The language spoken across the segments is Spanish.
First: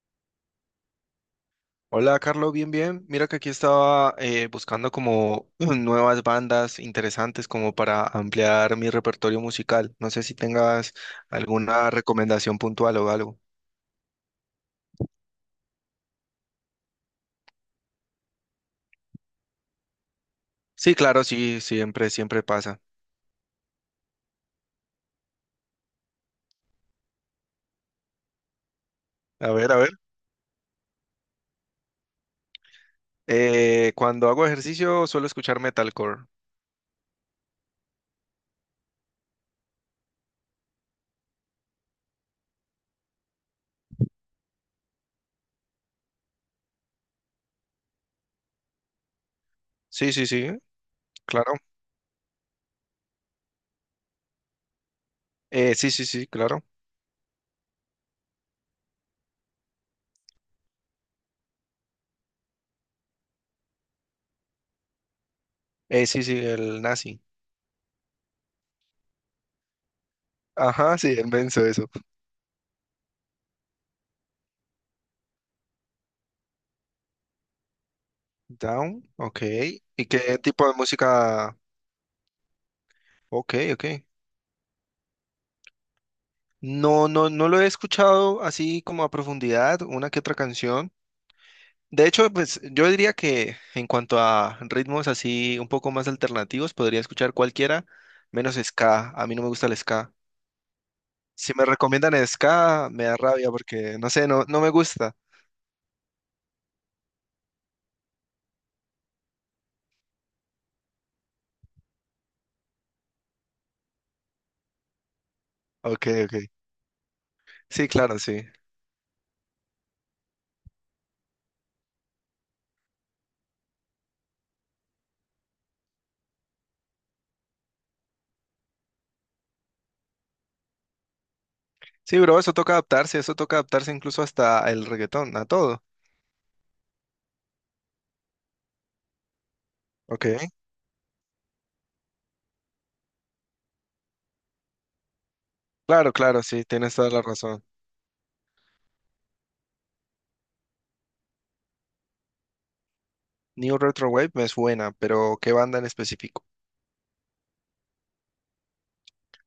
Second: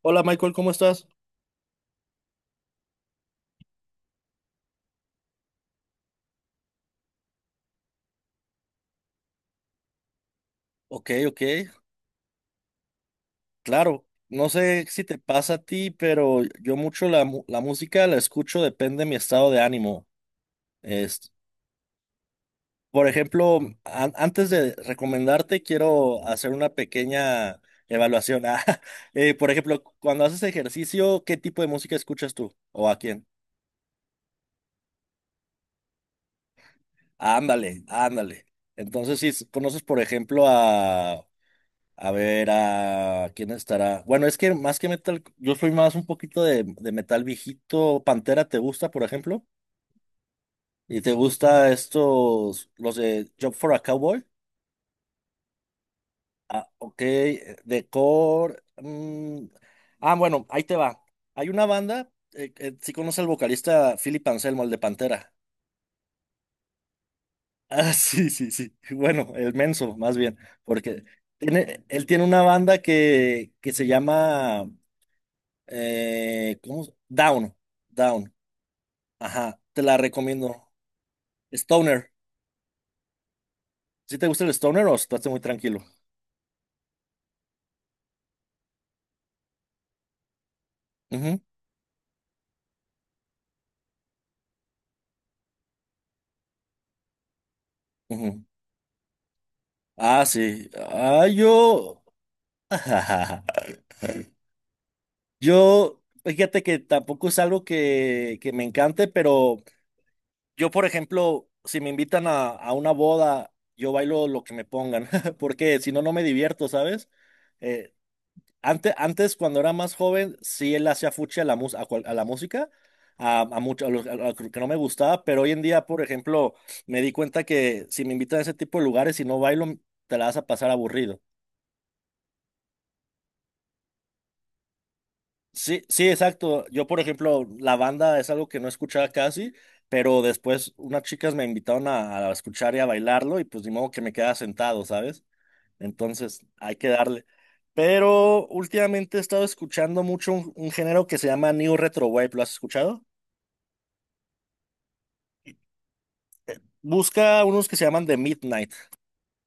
Hola Michael, ¿cómo estás? Hola, Carlos, bien, bien. Mira que aquí estaba buscando como nuevas bandas interesantes como para ampliar mi repertorio musical. No sé si tengas Ok, ok, alguna recomendación puntual o algo. claro. No sé si te pasa a ti, pero yo mucho la música la escucho, depende de mi estado de ánimo. Sí, claro, Es, sí, siempre, siempre pasa. por ejemplo, antes de recomendarte, quiero hacer una pequeña evaluación. Ah, por A ver, a ejemplo, ver. cuando haces ejercicio, ¿qué tipo de música escuchas tú? ¿O a quién? Cuando hago ejercicio suelo escuchar metalcore. Ándale, ándale. Entonces, si conoces, por ejemplo, a ver, ¿a quién estará? Bueno, es que más que metal, yo soy más un poquito de metal viejito. Pantera, ¿te gusta, por ejemplo? Sí, sí, sí, ¿Y te claro. gusta estos, los de Job for a Cowboy? Sí, sí, sí, claro. Ah, ok, de Core. Ah, bueno, ahí te va. Hay una banda, sí conoce al vocalista Philip Anselmo, el de Pantera. Sí, sí, el nazi. Ah, sí, sí, sí. Bueno, el Menso, más bien, Ajá, porque sí, el menso, tiene, eso. él tiene una banda que se llama... ¿cómo? Down, Down. Down, ok. Ajá, te la ¿Y qué tipo recomiendo. de música? Stoner. Ok, ok. ¿Sí te gusta el Stoner o estás muy tranquilo? No, no, no lo he escuchado así como a profundidad, una que otra canción. Ujú, De hecho, pues yo diría que en cuanto a ritmos así un poco más alternativos, podría escuchar cualquiera, ujú. menos ska. A mí no me gusta el ska. Ah, sí. Ah, Si me yo. recomiendan ska, me da rabia porque, no sé, no, no me gusta. Yo, fíjate que tampoco es algo que me encante, pero yo, por ejemplo, si me invitan a, una boda, yo bailo lo que me pongan, porque si no, Ok, no me ok. divierto, ¿sabes? Sí, Eh, claro, sí. antes, cuando era más joven, sí él hacía fuchi a la música, a, mucho- a los- a lo que no me gustaba, pero hoy en día, por ejemplo, me di cuenta que si me invitan a ese tipo de lugares y no bailo, te la vas a pasar aburrido. Sí, bro, eso toca adaptarse incluso hasta el reggaetón, a Sí, todo. sí, exacto. Yo, por ejemplo, la banda es algo que no escuchaba casi, pero Ok. después unas chicas me invitaron a escuchar y a bailarlo y pues ni modo que me quedaba sentado, ¿sabes? Claro, Entonces, claro, sí, hay que tienes toda la darle. razón. Pero últimamente he estado escuchando mucho un género que se llama New Retro Wave. ¿Lo has escuchado? New Retro Wave me suena, pero ¿qué banda en específico? Busca unos que se llaman The Midnight.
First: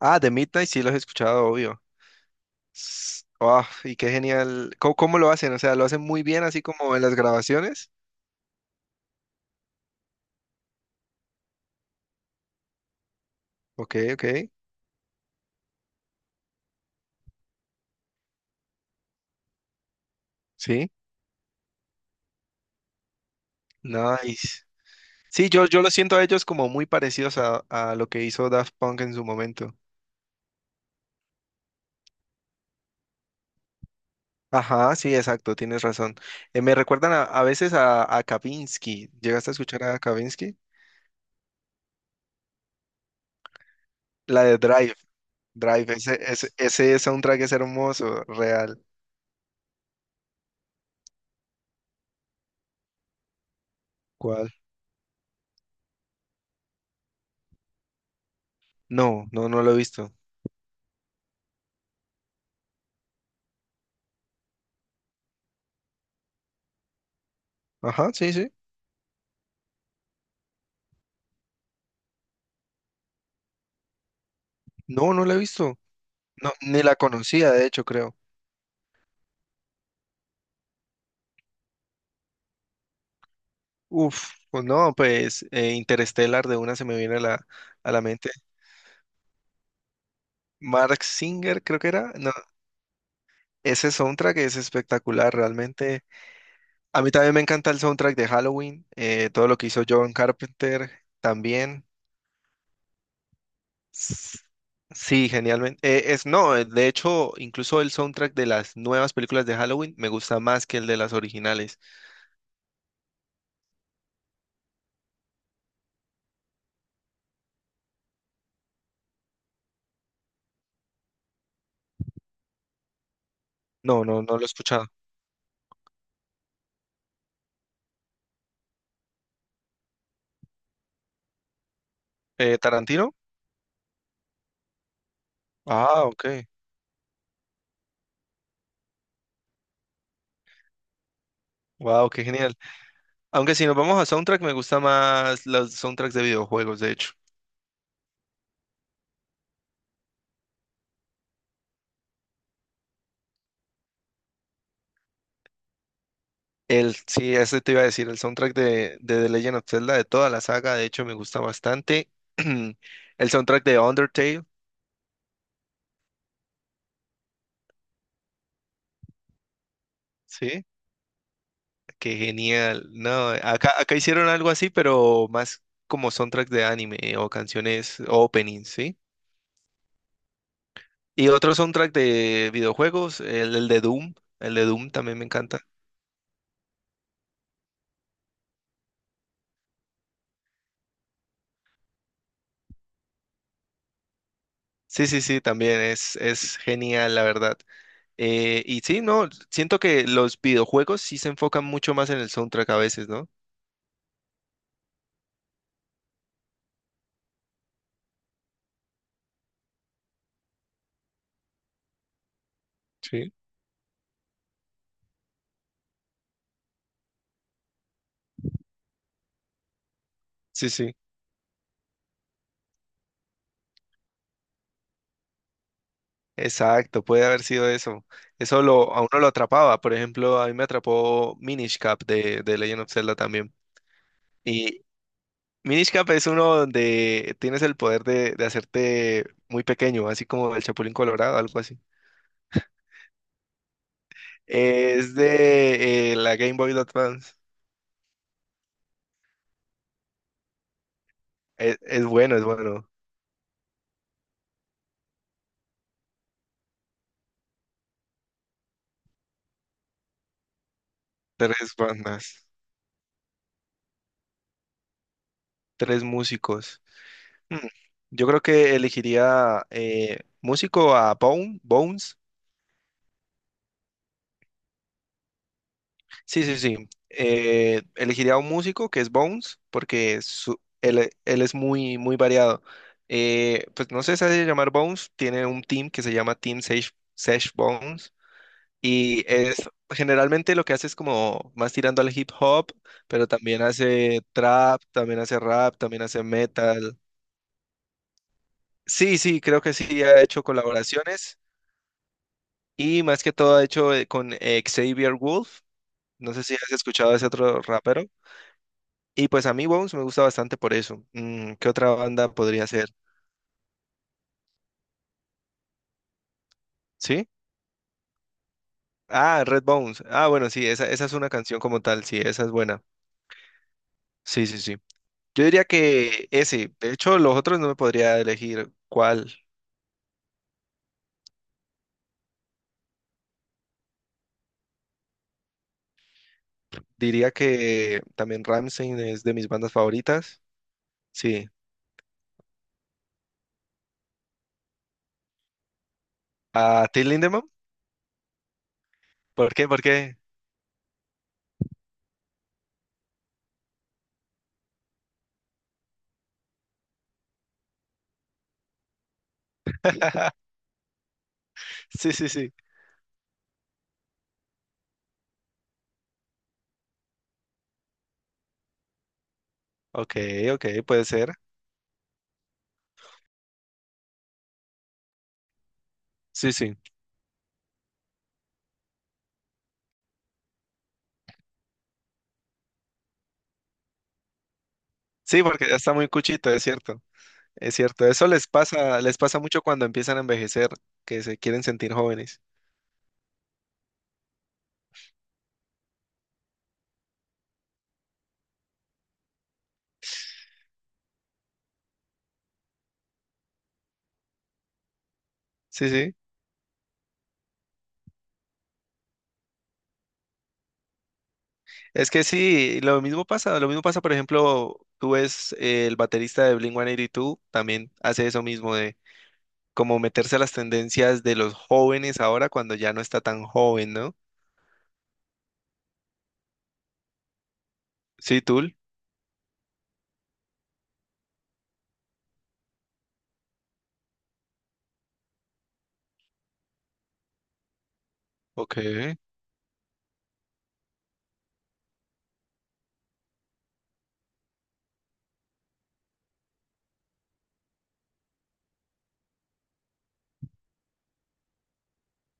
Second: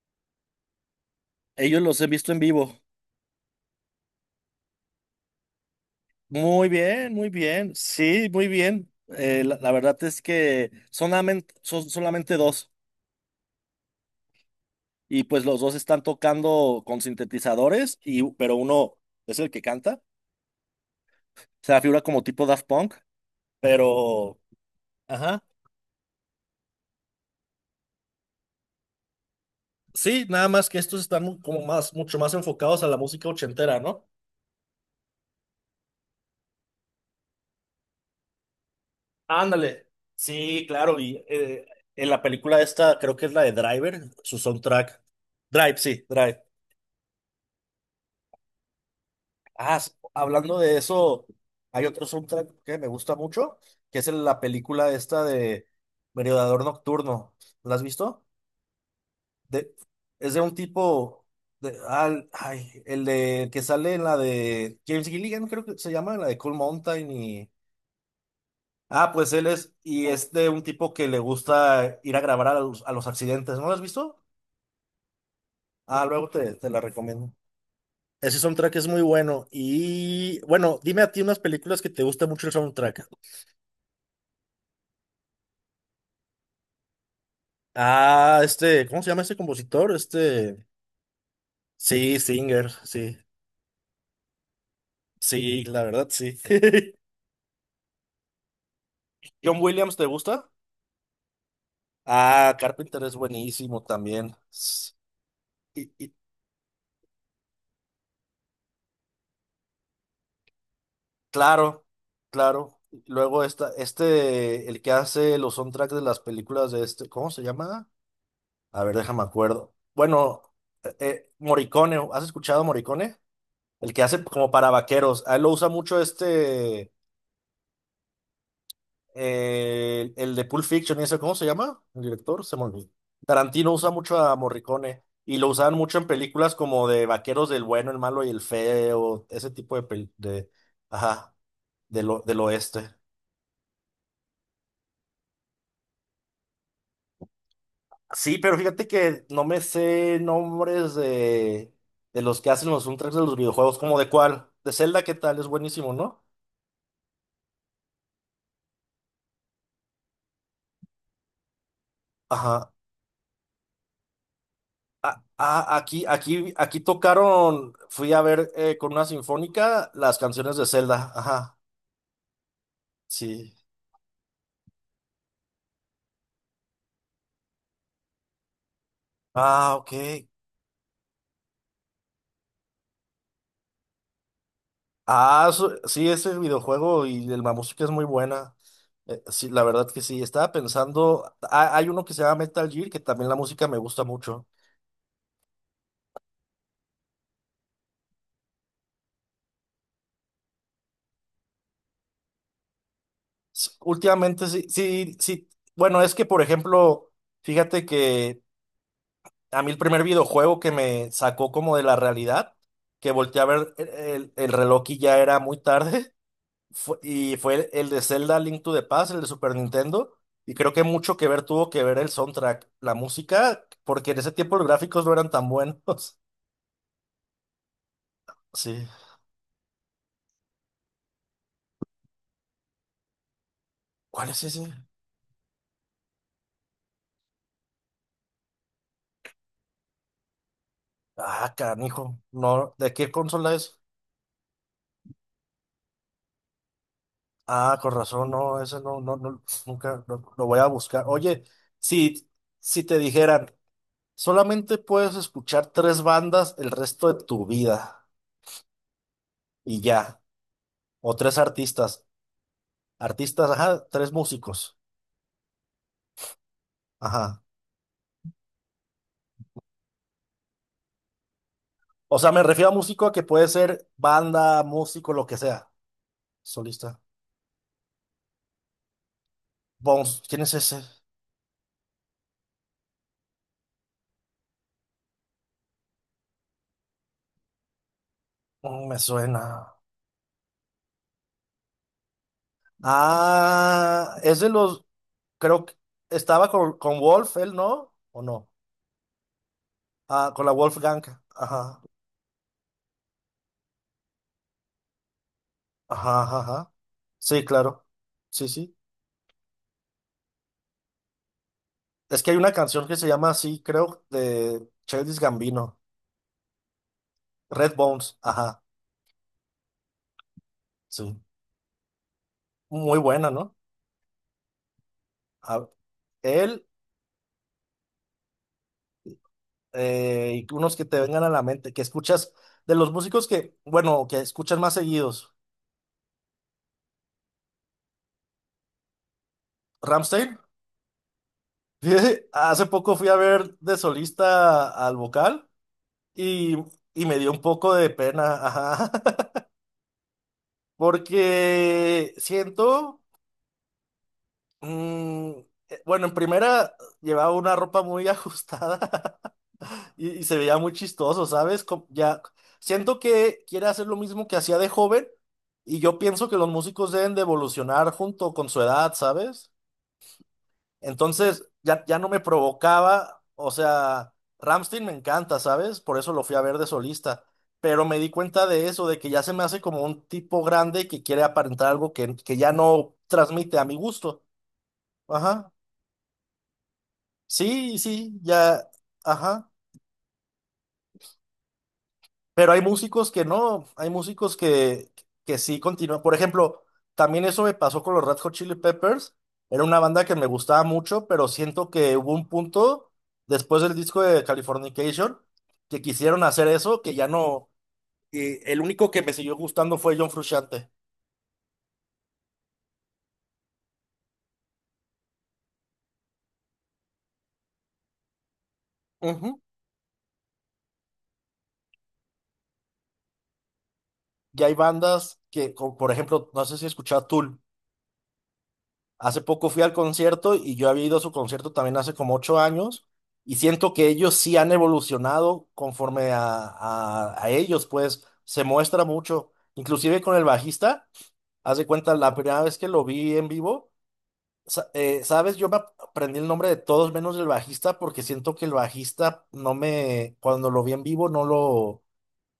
Ah, The Midnight sí los he escuchado, obvio. Ellos los he visto en vivo. Ah, y qué genial. ¿Cómo lo hacen? O sea, ¿lo hacen muy bien así Muy como en bien, las muy bien. grabaciones? Sí, muy bien. La verdad es que son solamente dos. Ok, ok. Y pues los dos están tocando con sintetizadores, pero uno es el que canta. Sí. Se la figura como tipo Daft Punk, pero... Nice. Ajá. Sí, yo lo siento a ellos como muy parecidos a lo que hizo Daft Punk en su momento. Sí, nada más que estos están como más, mucho más enfocados a la música ochentera, ¿no? Ajá, sí, exacto, tienes razón. Me recuerdan a veces a Kavinsky. ¿Llegaste a escuchar Ándale. a Kavinsky? Sí, claro, y en la película esta creo que es la de Driver, su La de Drive. soundtrack. Drive, Drive, sí, ese, Drive. ese, ese soundtrack es hermoso, real. Ah, hablando de eso, hay otro soundtrack que me gusta mucho, que es en la ¿Cuál? película esta de Merodeador Nocturno. ¿La has visto? No, no, no lo De, he visto. es de un tipo, ay, el de que sale en la de James Gilligan, creo que se llama, la de Cool Mountain y... Ajá, sí, sí. Ah, pues él es, y es de un tipo que le gusta ir a grabar a los accidentes, ¿no lo has visto? No, no lo he visto. Ah, luego No, te la ni la recomiendo. conocía, de hecho, creo. Ese soundtrack es muy bueno. Y bueno, dime a ti unas películas que te gusta mucho el soundtrack. Uf, pues no, pues Interstellar de una se me viene a la mente. Ah, este, ¿cómo se llama este compositor? Este, Mark Singer, creo que era. sí, No, Singer, sí. ese soundtrack es espectacular, Sí, la realmente. verdad, sí. A mí también me encanta el soundtrack de Halloween, todo lo John que hizo Williams, ¿te John gusta? Carpenter también. Ah, Carpenter es buenísimo también. S- Sí, genialmente. Y, Es, no, de hecho, incluso el soundtrack de las nuevas películas de Halloween me gusta más que el de las originales. Claro, claro. Luego esta, este, el que hace los soundtracks de las películas de este, ¿cómo se llama? A ver, déjame acuerdo. Bueno, Morricone, ¿has escuchado Morricone? El que No, no, hace no lo he como para escuchado. vaqueros. A él lo usa mucho este, el de Pulp Fiction y eso, ¿cómo se llama? El director, se me olvidó. ¿Tarantino? Tarantino usa mucho a Morricone y lo usaban mucho Ah, en ok. películas como de vaqueros, del bueno, el malo y el feo, ese tipo de, de, ajá, Wow, del o- qué del genial. oeste. Aunque si nos vamos a soundtrack, me gusta más los soundtracks de videojuegos, de hecho. Sí, pero fíjate que no me sé nombres de los que hacen los soundtracks de los videojuegos, como de cuál, de Zelda, ¿qué tal? Es buenísimo, ¿no? El, sí, ese te iba a decir, el soundtrack de The Legend of Zelda, de toda la saga, de hecho, me gusta bastante. Ajá. El soundtrack de Undertale, Ah, ah, aquí tocaron, fui a ver con una sinfónica las canciones sí, de Zelda, ajá, qué genial. No, sí. acá hicieron algo así, pero más como soundtrack de anime o canciones o openings, ¿sí? Ah, ok. Y otro soundtrack de videojuegos, el de Doom, el de Doom también me Ah, encanta. Sí, ese videojuego y la música es muy buena. Sí, la verdad que sí. Estaba pensando, ah, hay uno que se llama Metal Gear, que también la música me gusta mucho. Sí, sí, sí, también es genial, la verdad. Y sí, no, siento que los videojuegos sí se enfocan mucho más en el soundtrack a veces, ¿no? Últimamente sí, sí, sí. Bueno, es que, por ejemplo, fíjate que a mí el primer videojuego que me sacó como de la realidad, que Sí, volteé a ver el reloj y ya era muy tarde, y fue el de Zelda Link to the Past, el de Super Nintendo, y sí, creo que sí. mucho que ver tuvo que ver el soundtrack, la música, porque en ese tiempo los gráficos no eran tan buenos. Exacto, puede haber sido eso. Sí. A uno lo atrapaba. Por ejemplo, a mí me atrapó Minish Cap de Legend of Zelda también. ¿Cuál es ese? Y Minish Cap es uno donde tienes el poder de hacerte muy pequeño, así como el Chapulín Colorado, Ah, algo así. canijo. No, ¿de qué consola es? Es de la Game Boy Advance. Ah, con razón, no, eso no, no, no, nunca lo voy a buscar. Oye, Es si, bueno, es si bueno. te dijeran, solamente puedes escuchar tres bandas el resto de tu vida y ya, o tres Tres artistas, bandas, artistas, ajá, tres músicos, tres músicos. ajá. Mm, Yo creo que elegiría músico a Bone, Bones. O sea, me refiero a músico a que puede ser banda, músico, lo que sea, Sí, sí, sí. solista. Elegiría a un músico que es Bones, porque Bones, ¿quién es su- ese? él, él es muy, muy variado. Pues no sé si se llamar Bones, tiene un team que se llama Team Sesh, Sesh Bones. Mm, me Y suena. es generalmente lo que hace es como más tirando al hip hop, pero también Ah, hace es de trap, los, también hace creo que rap, también hace estaba con, metal. con Wolf, él, ¿no? ¿O no? Sí, sí, creo que sí ha Ah, hecho con la Wolfgang. colaboraciones. Ajá, Y más que todo ha hecho con Xavier Wolf. ajá, No ajá, sé si has ajá. escuchado a ese Sí, otro claro. rapero. Sí, sí. Y pues a mí Bones me gusta bastante por eso. ¿Qué otra Es que banda hay una podría canción ser? que se llama así, creo, de Childish Gambino. ¿Sí? Red Bones. Ajá, Ah, Red Bones. Ah, bueno, sí, esa es sí. una canción como tal. Sí, esa es buena. Muy buena, ¿no? Sí, sí, sí. Yo diría A- que él ese. De hecho, los otros no me podría elegir cuál. Y unos que te vengan a la mente, que escuchas de los músicos que, bueno, que escuchas más seguidos. Diría que también Ramstein es de mis bandas Ramstein. favoritas. Sí. Fíjate, hace poco fui a ver de solista al vocal y, ¿A y Till me dio un Lindemann? poco de pena, ajá, ¿Por qué? ¿Por qué? porque siento... Mm, bueno, en primera llevaba una ropa muy ajustada y se veía muy chistoso, ¿sabes? Sí, Ya sí, sí. siento que quiere hacer lo mismo que hacía de joven y yo pienso que los músicos deben de evolucionar junto con su edad, ¿sabes? Ok, ok, puede ser. Entonces ya no me provocaba, o sea, Rammstein me encanta, ¿sabes? Por eso lo fui a Sí, ver de sí. solista, pero me di cuenta de eso, de que ya se me hace como un tipo grande que quiere aparentar algo que ya no transmite a mi gusto. Sí, Ajá. porque ya está muy cuchito, es cierto, es Sí, cierto. sí, Eso ya, les pasa ajá. mucho cuando empiezan a envejecer, que se quieren sentir jóvenes. Pero hay músicos que no, hay músicos que sí continúan. Por ejemplo, también eso me pasó con los Red Hot Chili Peppers. Era una banda que me gustaba mucho, pero siento que hubo un punto después del disco de Californication que Sí, sí. quisieron hacer eso, que ya no. El único que me siguió gustando fue John Frusciante. Es que sí, lo mismo pasa, por ejemplo, tú ves el baterista de Blink-182, también hace eso mismo de Ujú. como meterse a las tendencias de los jóvenes ahora cuando ya no está tan joven, ¿no? Ya hay bandas que, como por ejemplo, no sé si escuchaba Tool. Sí, Tool. Hace poco fui al concierto y yo había ido a su concierto también hace como 8 años y siento que ellos sí han evolucionado conforme a, a ellos, pues se Ok, muestra mucho, inclusive con el bajista, haz de cuenta la primera vez que lo vi en vivo, sabes, yo me aprendí el nombre de todos menos del bajista, porque siento que el bajista no me, cuando lo vi en vivo no lo,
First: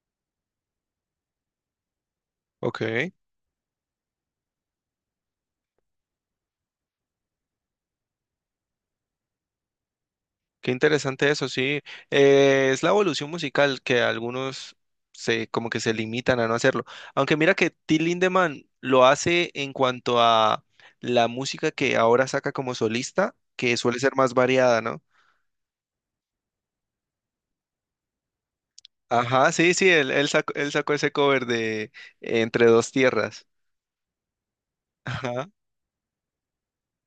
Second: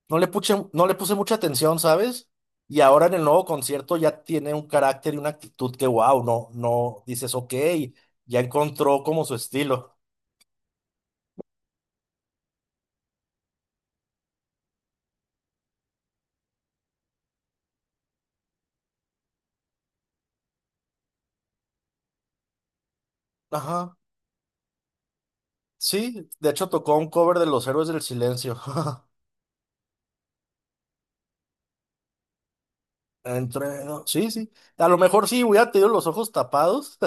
no le puse mucha atención, ¿sabes? Y ahora ok. en el nuevo concierto ya tiene un carácter y una actitud que, wow, no, no, dices, ok, ya encontró como su estilo. Qué interesante eso, sí. Es la evolución musical que algunos se como que se limitan a no hacerlo. Aunque mira que Till Lindemann lo hace en cuanto a la música que ahora saca como solista, que Ajá, suele ser más variada, ¿no? sí, de hecho tocó un cover de Los Héroes del Silencio. Ajá, sí, sí, él sacó ese cover de Entre dos tierras. Entre, no, sí, sí. A lo mejor sí Ajá. hubiera tenido los ojos tapados,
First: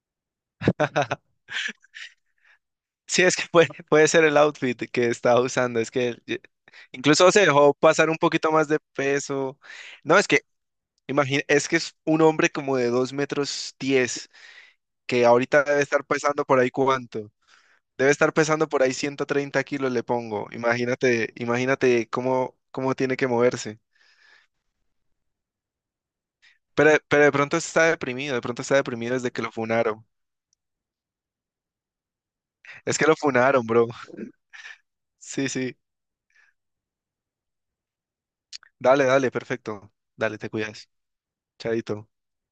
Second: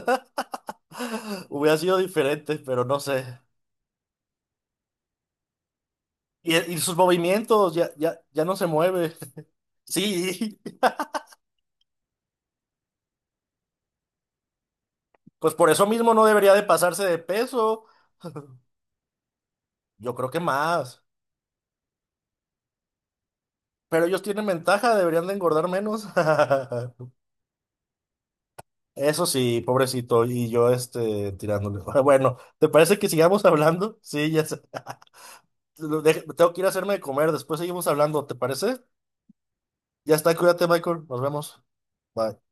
hubiera sido diferente, pero no Sí, sé. es que puede ser el outfit que estaba usando. Es que Y sus incluso se dejó movimientos, ya, pasar un ya, ya poquito no se más de mueve. peso. No, es que Sí, imagina, es que es un hombre como de 2 metros 10, que pues ahorita por debe eso estar mismo no pesando debería por de ahí pasarse de cuánto. peso. Debe estar pesando por ahí 130 kilos, le Yo creo que pongo. más. Imagínate cómo tiene que moverse. Pero ellos tienen ventaja, deberían de engordar menos. Pero de pronto está deprimido, de pronto está deprimido Eso desde que lo sí, funaron. pobrecito, y yo este tirándole. Bueno, ¿te Es parece que que lo sigamos funaron, bro. hablando? Sí, ya sé. Sí, sí. Tengo que ir a hacerme de comer, después seguimos hablando, ¿te parece? Dale, dale, perfecto. Ya está, Dale, te cuídate, cuidas. Michael, nos vemos. Chadito. Bye.